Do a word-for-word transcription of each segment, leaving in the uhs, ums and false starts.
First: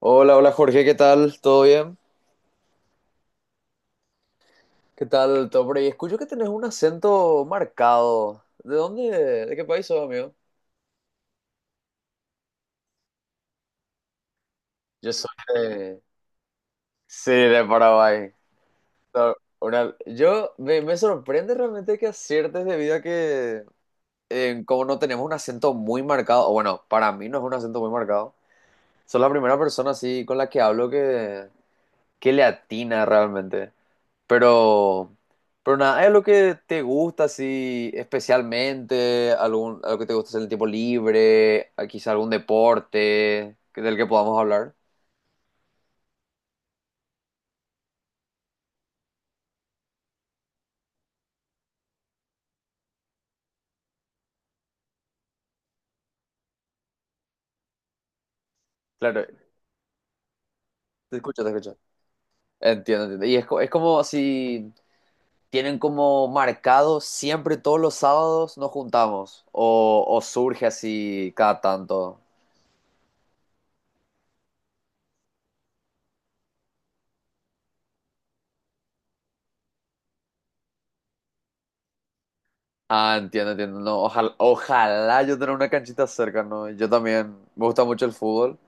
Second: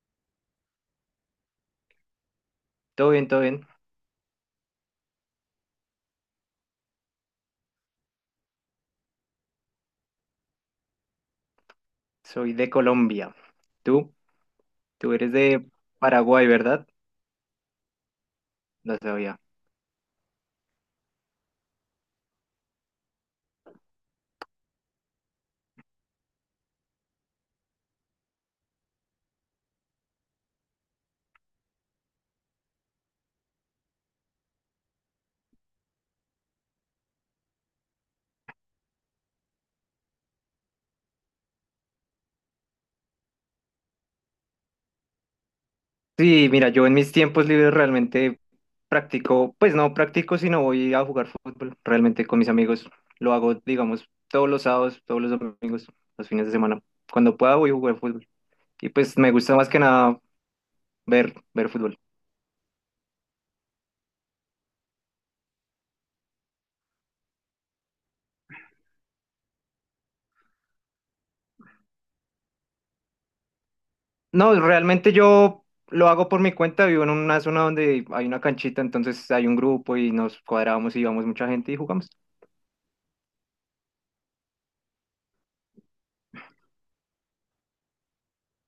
Hola, hola Jorge, ¿qué tal? ¿Todo bien? Todo bien, todo bien. ¿Qué tal, todo por ahí? Escucho que tenés un acento marcado. ¿De dónde? ¿De qué país sos, amigo? Soy de Colombia. ¿Tú? Yo Tú soy eres de de... Paraguay, ¿verdad? Sí, de Paraguay. No No, sabía. una- Yo me, me sorprende realmente que aciertes debido a que eh, como no tenemos un acento muy marcado, o bueno, para mí no es un acento muy marcado. Sos la primera persona así con la que hablo que qué le atina realmente. Pero, pero nada, ¿hay algo que te gusta así especialmente? ¿Algún, algo que te gusta hacer en el tiempo libre? ¿A ¿Quizá algún deporte que- del que podamos hablar? Sí, mira, yo en mis tiempos libres realmente practico, pues no practico, sino voy a jugar fútbol. Realmente con mis amigos lo hago, digamos, todos los sábados, todos los domingos, los fines de semana. Cuando pueda voy a jugar fútbol. Y pues Claro, me gusta más que nada te ver, escucho, te ver escucho. fútbol. Entiendo, entiendo. Y es, co- es como si tienen como marcado siempre todos los sábados nos juntamos o, o surge así cada tanto. No, realmente yo lo hago por mi cuenta. Vivo en una zona donde hay una canchita, entonces hay un grupo y nos cuadramos y vamos mucha gente y jugamos. Ah, entiendo, entiendo. No, ojalá, ojalá yo tener una canchita cerca, ¿no? Yo también me gusta mucho el fútbol.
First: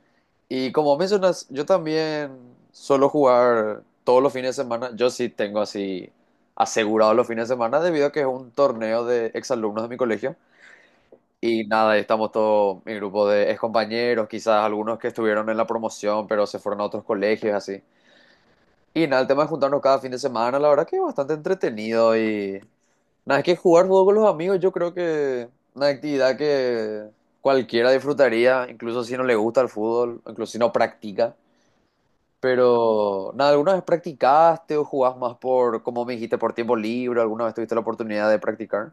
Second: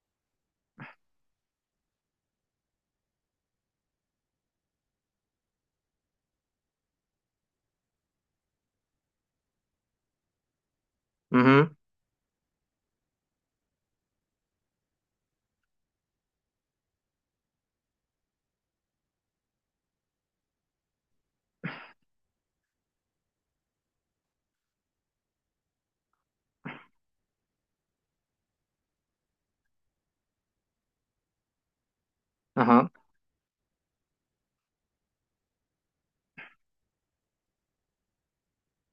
Y como mencionas, yo también suelo jugar todos los fines de semana. Yo sí tengo así asegurado los fines de semana debido a que es un torneo de exalumnos de mi colegio. Y Ujú. nada, ahí estamos todo mi grupo de excompañeros, quizás algunos que estuvieron en la promoción, pero se fueron a otros colegios, así. Y nada, el tema de juntarnos cada fin de semana, la verdad que es bastante entretenido y nada, es que jugar fútbol con los amigos yo creo que una actividad que cualquiera disfrutaría, incluso si no le gusta el fútbol, incluso si no practica. Ajá. Pero nada, ¿alguna vez practicaste o jugás más por, como me dijiste, por tiempo libre? ¿Alguna vez tuviste la oportunidad de practicar?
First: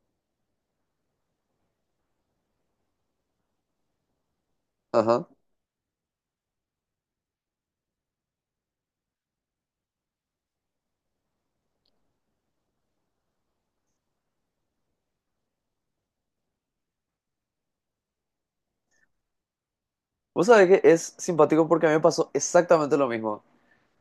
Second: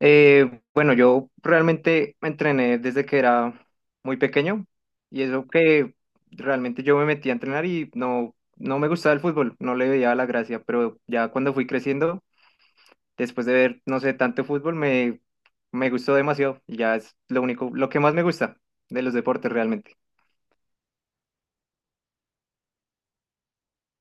Eh, bueno, yo realmente me entrené desde que era muy pequeño y Ajá. eso que realmente yo me metí a entrenar y no, no me gustaba el fútbol, no le veía la gracia, pero ya cuando fui creciendo, después de ver, no sé, tanto fútbol, me, me gustó demasiado y ya es lo único, lo que más me gusta de los deportes realmente. Vos sabés que es simpático porque a mí me pasó exactamente lo mismo.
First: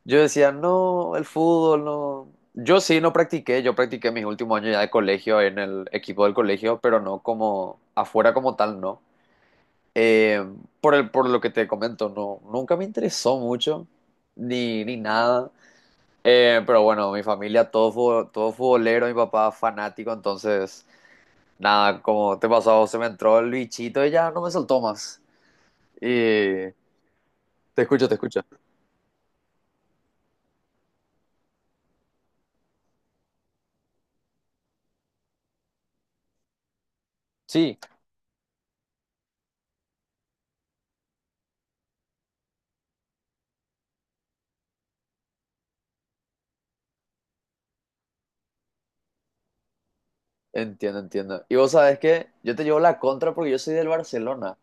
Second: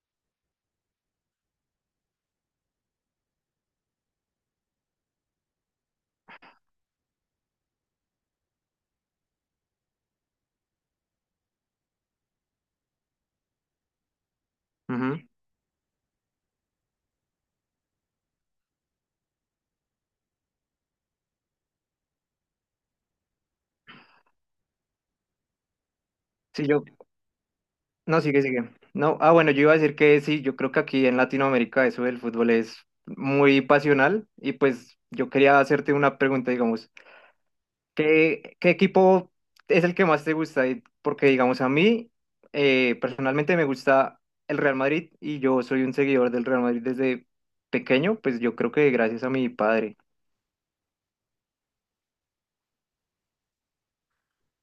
Yo decía, no, el fútbol, no. Yo sí no practiqué, yo practiqué mis últimos años ya de colegio en el equipo del colegio, pero no como afuera como tal, no. Eh, por el, por lo que te comento, no, nunca me interesó mucho, ni, ni Ujú. nada. Eh, pero bueno, mi familia, todo, fu- todo futbolero, mi papá fanático, entonces, nada, como te pasó, a vos, se me entró el bichito y ya no me soltó más. Sí, Y yo. te escucho, te No, escucho. sigue, sigue. No, ah, bueno, yo iba a decir que sí, yo creo que aquí en Latinoamérica eso del fútbol es muy pasional y pues yo quería hacerte una pregunta, digamos, Sí, ¿qué, qué equipo es el que más te gusta? Y- Porque, digamos, a mí eh, personalmente me gusta el Real Madrid y yo soy un seguidor del Real Madrid desde pequeño, pues yo creo que gracias a mi padre. entiendo, entiendo. Y vos sabés que yo te llevo la contra porque yo soy del Barcelona.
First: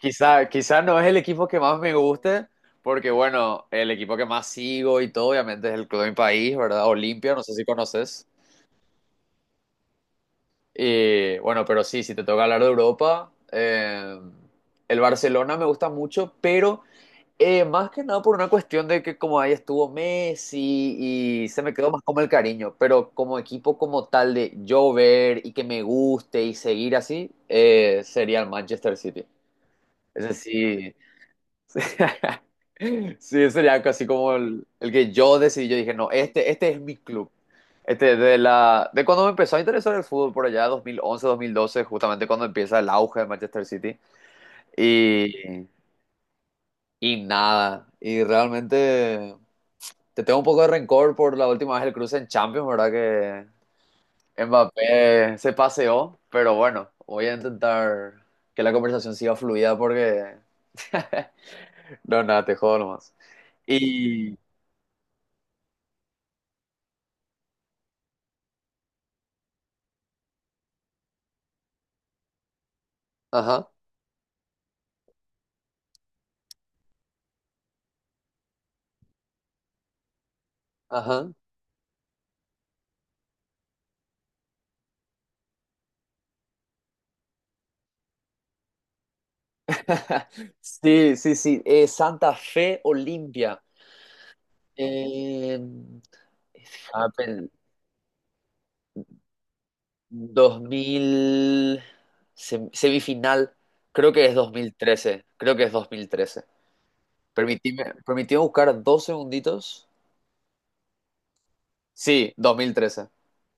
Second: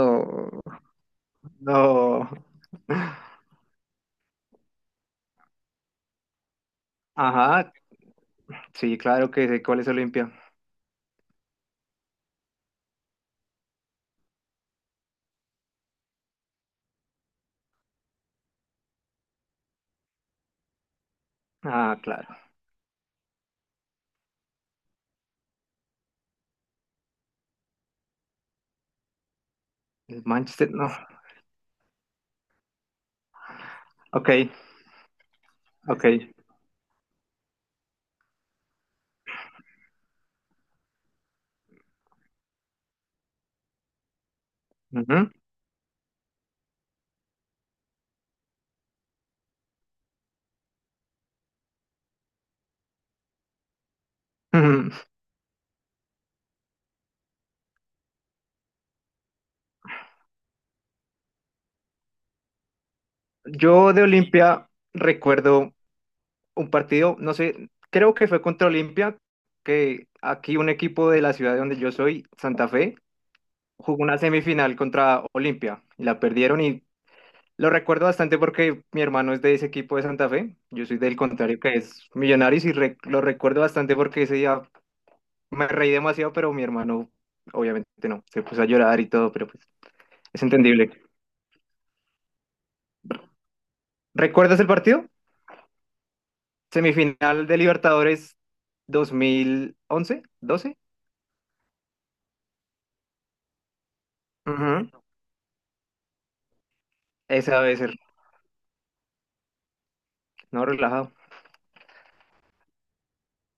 Quizá, quizá no es el equipo que más me no. guste, porque bueno, el equipo que más sigo y todo, obviamente, es el club de mi país, ¿verdad? Olimpia, no sé si Ajá, conoces. sí, claro que sé cuál es Olimpia. Y bueno, pero sí, si te toca hablar de Europa, eh, el Barcelona me gusta mucho, pero eh, más que nada por una cuestión de que como ahí estuvo Messi y se me quedó Ah, más como claro. el cariño, pero como equipo como tal de yo ver y que me guste y seguir así, eh, sería el Manchester City. El Es Manchester, no. decir, Sí, sería casi Ok. como el, el que yo decidí. Yo dije, Ok. no, Ujú. este, este es mi club. Este, de la, de cuando me empezó a interesar el fútbol por allá, dos dos mil once dos mil doce justamente cuando empieza el auge de Manchester City. Y, y nada, y realmente te tengo un poco de rencor por la última vez el cruce en Champions, ¿verdad? Que Ujú. Mbappé se paseó, pero bueno, voy a intentar que la conversación siga fluida porque... No, nada, te jodo nomás. Yo de Y... Olimpia recuerdo un partido, no sé, creo que fue contra Olimpia, que aquí un equipo de la ciudad de donde yo soy, Santa Fe, Ajá. jugó una semifinal contra Olimpia y la perdieron y lo recuerdo bastante porque mi hermano es de ese equipo de Santa Fe, yo soy del Ajá. contrario que es Millonarios y re- lo recuerdo bastante porque ese día me reí demasiado, pero mi hermano obviamente no, se puso a llorar y todo, pero pues es entendible. Sí, sí, sí. Eh, Santa Fe Olimpia. ¿Recuerdas el partido? Eh, ah, Semifinal pel- de Libertadores dos mil once, doce. 2000, sem- semifinal, creo que es dos mil Ujú. trece, creo que es dos mil trece. Esa debe Permitime, ser, permitime buscar dos segunditos. no relajado. Sí, dos dos mil trece,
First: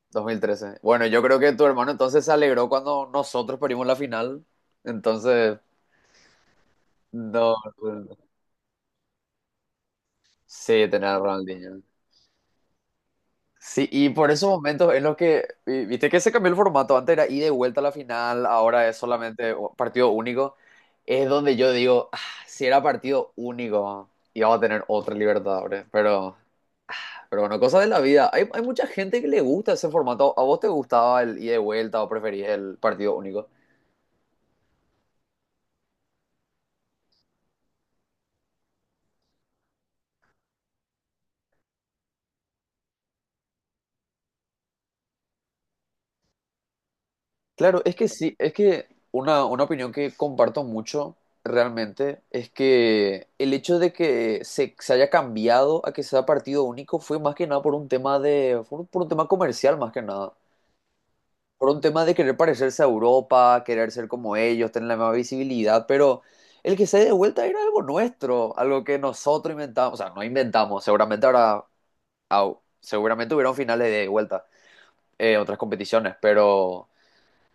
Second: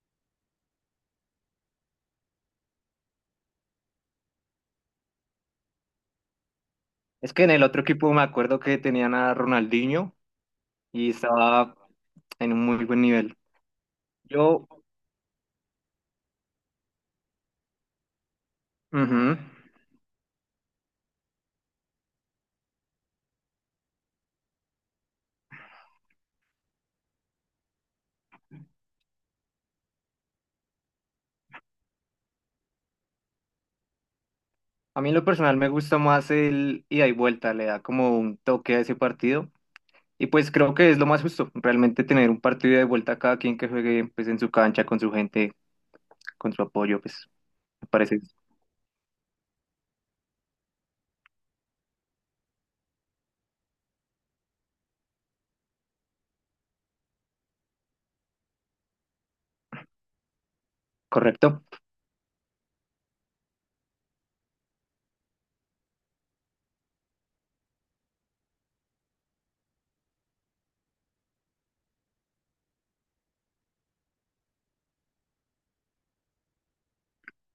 dos mil trece. Bueno, yo creo que tu hermano entonces se alegró cuando nosotros perdimos la final, entonces, Es que en no, el otro no, equipo me no. acuerdo que tenían a Ronaldinho Sí, tener y a estaba Ronaldinho. en un muy buen nivel. Sí, y por esos Yo, momentos en los que, vi- viste que se cambió el formato, antes era ida y vuelta a la final, ahora es ujú. solamente u- partido único, es donde yo digo, "Ah, si era partido único, íbamos a tener otra Libertadores, pero, pero bueno, cosas de la vida, hay, hay mucha gente que le gusta ese formato, ¿a vos te gustaba el ida y vuelta o preferís el partido único? A mí en lo personal me gusta más el ida y vuelta, le da como un toque a ese partido. Y pues creo que es lo más justo, realmente tener un partido de vuelta a cada quien que juegue pues en su cancha, con su gente, con su apoyo, pues Claro, me es que parece sí, es que una, una opinión que comparto mucho realmente es que el hecho de que se, se haya cambiado a que sea partido único fue más que nada por un tema de, por, un por un tema comercial más que nada, correcto. por un tema de querer parecerse a Europa, querer ser como ellos, tener la misma visibilidad, pero el que se dé de vuelta era algo nuestro, algo que nosotros inventamos, o sea, no inventamos, seguramente ahora, seguramente hubieron finales de vuelta, eh, otras competiciones, pero...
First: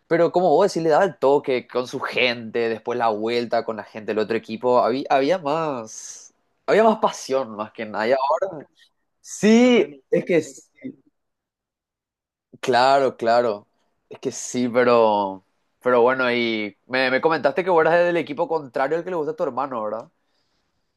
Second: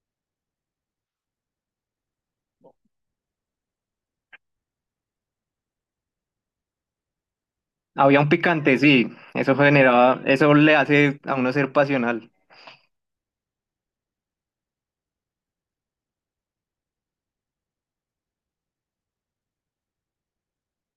Pero como vos decís, le daba el toque con su gente, después la vuelta con la gente del otro equipo. Había, había más, había más pasión más que nada. Y Había un ahora, picante, sí, eso sí, generaba, es que, eso es- le hace a uno ser pasional. claro, claro, es que sí, pero, pero bueno, y me, me comentaste que vos eras del equipo contrario al que le gusta a tu hermano, ¿verdad?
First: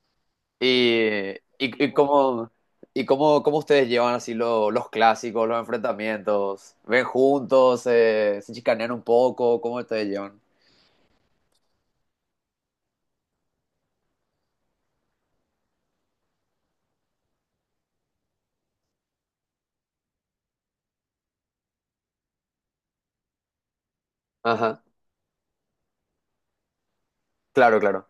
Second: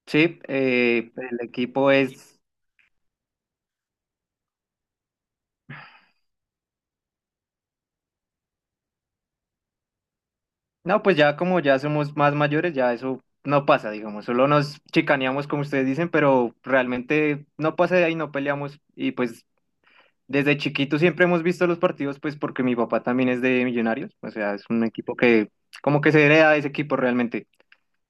Sí, eh, Y, el y, equipo y es, cómo, y cómo, cómo ustedes llevan así lo- los clásicos, los enfrentamientos. ¿Ven juntos? Eh, ¿se chicanean un poco? ¿Cómo ustedes llevan? no, pues ya como ya somos más mayores, ya eso no pasa, digamos, solo nos chicaneamos como ustedes dicen, pero realmente no pasa de ahí, no peleamos y pues desde chiquitos siempre hemos visto los partidos, pues porque mi papá también es de Millonarios, o sea, es Ajá, un equipo que como que se hereda de ese equipo realmente. claro, claro.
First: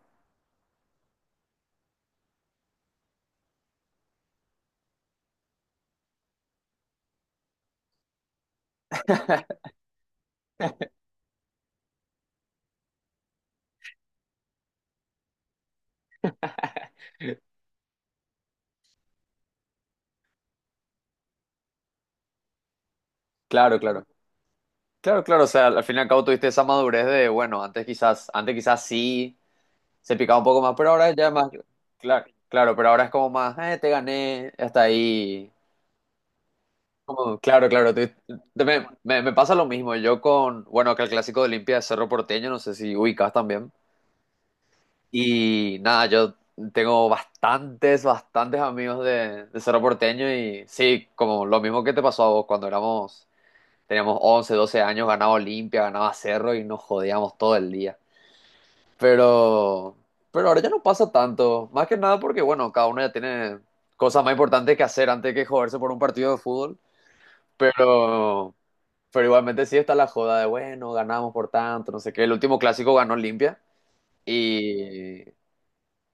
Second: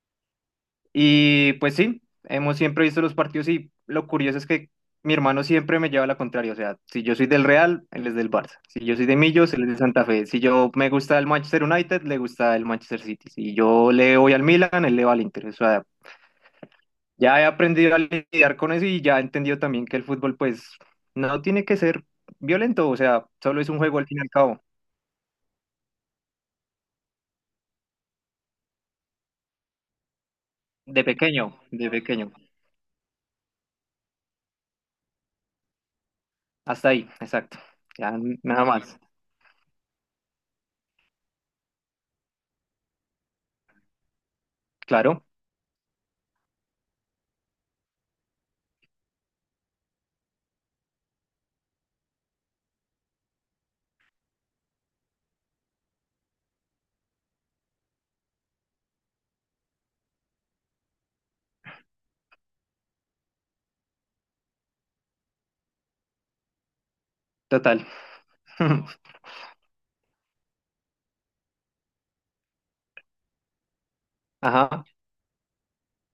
Y pues sí, hemos siempre visto los partidos y lo curioso es que mi hermano siempre me lleva a la contraria. O sea, si yo soy del Real, él es del Barça. Si yo soy de Millos, él es de Santa Fe. Si yo me gusta el Manchester United, le gusta el Manchester City. Si yo le voy al Milan, él le va al Inter. O sea, ya he aprendido a lidiar con eso y ya he entendido también que el fútbol, pues, no tiene que ser violento. O sea, solo es un Claro, juego claro. al fin y al cabo. Claro, claro. O sea, al fin y al cabo tuviste esa madurez de, bueno, antes quizás, antes quizás sí se picaba un poco más, pero De ahora ya es pequeño, más. de Claro, pequeño. claro, pero ahora es como más, eh, te gané, hasta ahí. Hasta ahí, Como, exacto. claro, claro. tú- Ya te- nada me, más. me- me pasa lo mismo. Yo con, bueno, acá el clásico de Olimpia es Cerro Porteño, no sé si ubicas también. Claro, Y nada, yo tengo bastantes, bastantes amigos de, de Cerro Porteño y sí, como lo mismo que te pasó a vos cuando éramos Teníamos once doce años, ganaba Olimpia, ganaba Cerro y nos jodíamos todo el día. Pero, pero ahora ya no pasa tanto. Más que nada porque, bueno, cada uno ya tiene cosas más importantes que hacer antes que joderse por un partido de fútbol. total. Pero, pero igualmente sí está la joda de, bueno, ganamos por tanto, no sé qué. El último clásico ganó Olimpia Ajá. y,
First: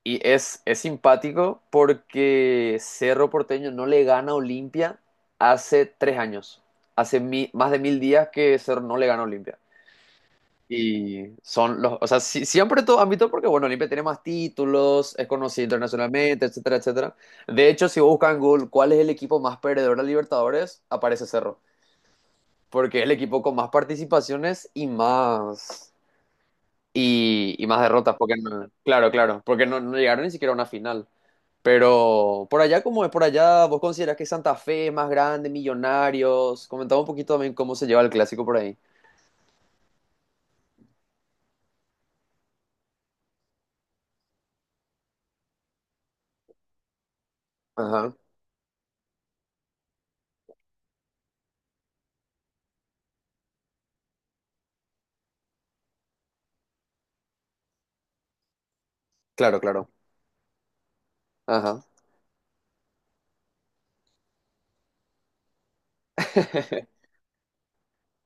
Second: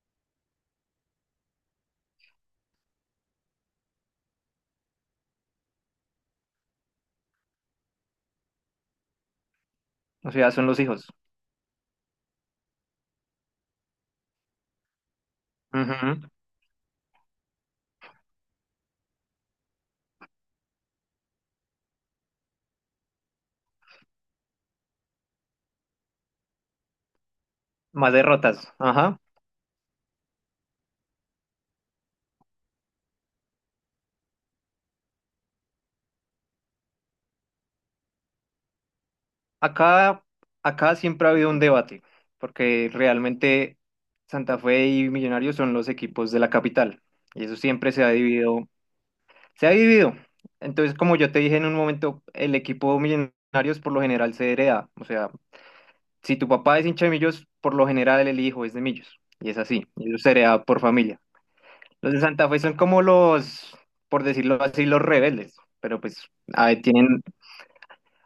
y es, es simpático porque Cerro Porteño no le gana a Olimpia hace tres años. Hace mi- más de mil días que Cerro no le gana a Olimpia. O sea, son los hijos. Y son los, o sea, sí- siempre todo ámbito porque, bueno, Olimpia tiene más títulos, es conocido Ujú. internacionalmente, etcétera, etcétera. De hecho, si buscan en Google cuál es el equipo más perdedor de Libertadores, aparece Cerro, porque es el equipo con más participaciones y más, y, y más Más derrotas, porque no- derrotas. claro, Ajá. claro, porque no, no llegaron ni siquiera a una final. Pero por allá, ¿cómo es por allá? ¿Vos considerás que Santa Fe es más grande, Millonarios? Comentaba un poquito también cómo se lleva el clásico por ahí. Acá, acá siempre ha habido un debate, porque realmente Santa Fe y Millonarios son los equipos de la capital, y eso siempre se ha Ajá, dividido. Se ha dividido. Entonces, como yo te dije en un momento, el equipo Millonarios por lo general se hereda. O sea, si tu papá es hincha de Millos, por lo general el hijo es de Millos, y es claro, así, claro. y eso se hereda por familia. Ajá. Los de Santa Fe son como los, por decirlo así, los rebeldes, pero pues ah, tienen.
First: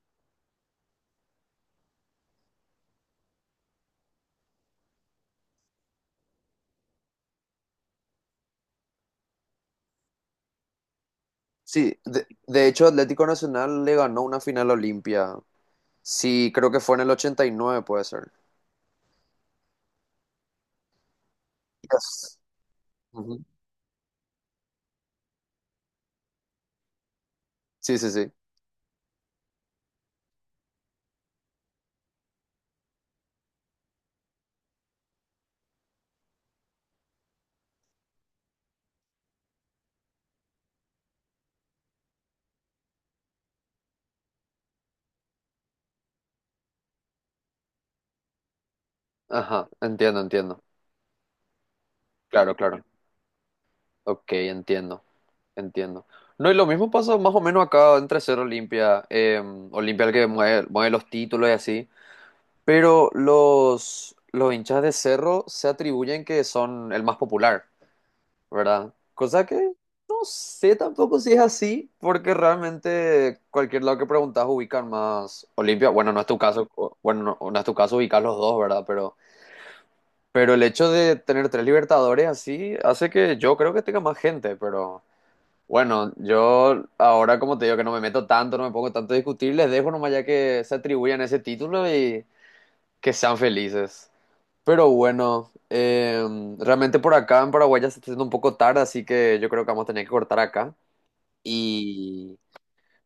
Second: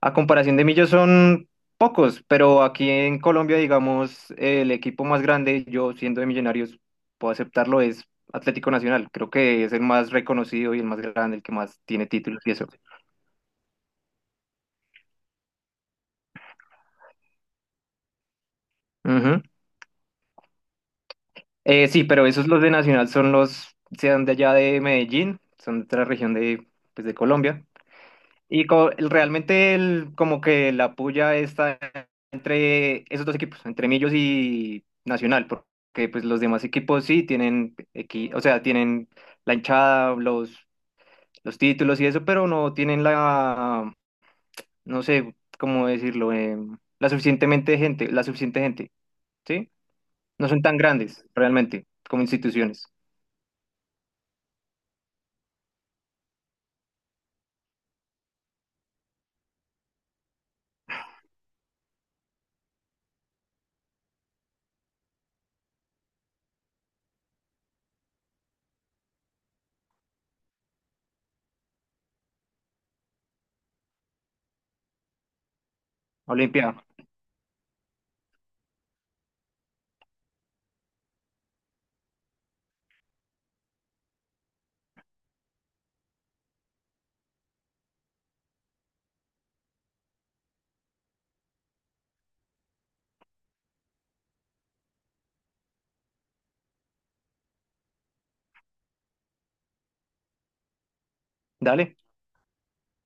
A comparación de Millos son pocos, pero aquí en Colombia, digamos, el equipo más grande, yo siendo de Millonarios, puedo aceptarlo, es Atlético Nacional. Creo que es el más reconocido y el más grande, el que más Sí, tiene de, títulos y de eso. hecho Atlético Nacional le ganó una final a Olimpia. Sí, creo que fue en el ochenta y nueve, puede ser. Ujú. Eh, sí, pero Yes. esos los de Nacional son Ujú. los, sean de allá de Medellín, son de otra región de, pues, de Colombia. Sí, sí, sí. Y co- el- realmente el, como que la puya está entre esos dos equipos, entre Millos y Nacional, porque pues los demás equipos sí tienen equi- o sea, tienen la hinchada, los, los títulos y eso, pero no tienen la, no sé cómo decirlo, em, la suficientemente gente, la suficiente gente, Ajá, ¿sí? entiendo, No entiendo. son tan grandes realmente como Claro, claro. instituciones. Ok, entiendo, entiendo. No, y lo mismo pasa más o menos acá entre ser Olimpia, eh, Olimpia el que mueve, mueve los títulos y así, pero los, los hinchas de Cerro se atribuyen que son el más popular, ¿verdad? Cosa que no sé tampoco si es así, porque realmente cualquier lado que preguntas ubican más Olimpia. Bueno, no es tu caso, Olimpia, o- bueno, no, no es tu caso ubicar los dos, ¿verdad? Pero, pero el hecho de tener tres Libertadores así hace que yo creo que tenga más gente, pero bueno, yo ahora como te digo que no me meto tanto, no me pongo tanto a discutir, les dejo nomás ya que se atribuyan ese título y que sean felices. Pero bueno, eh, realmente por acá en Paraguay ya se está haciendo un poco tarde, así que yo creo que vamos a tener que cortar acá. dale, Y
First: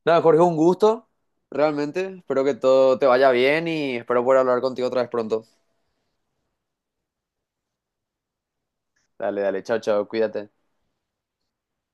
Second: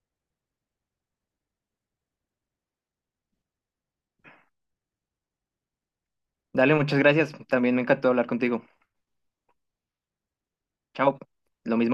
nada, Jorge, un gusto, realmente. Espero que todo te vaya bien y espero poder hablar contigo otra vez pronto. dale, muchas gracias. También me encantó hablar contigo. Dale, dale, chao, chao, cuídate. Chao. Lo mismo.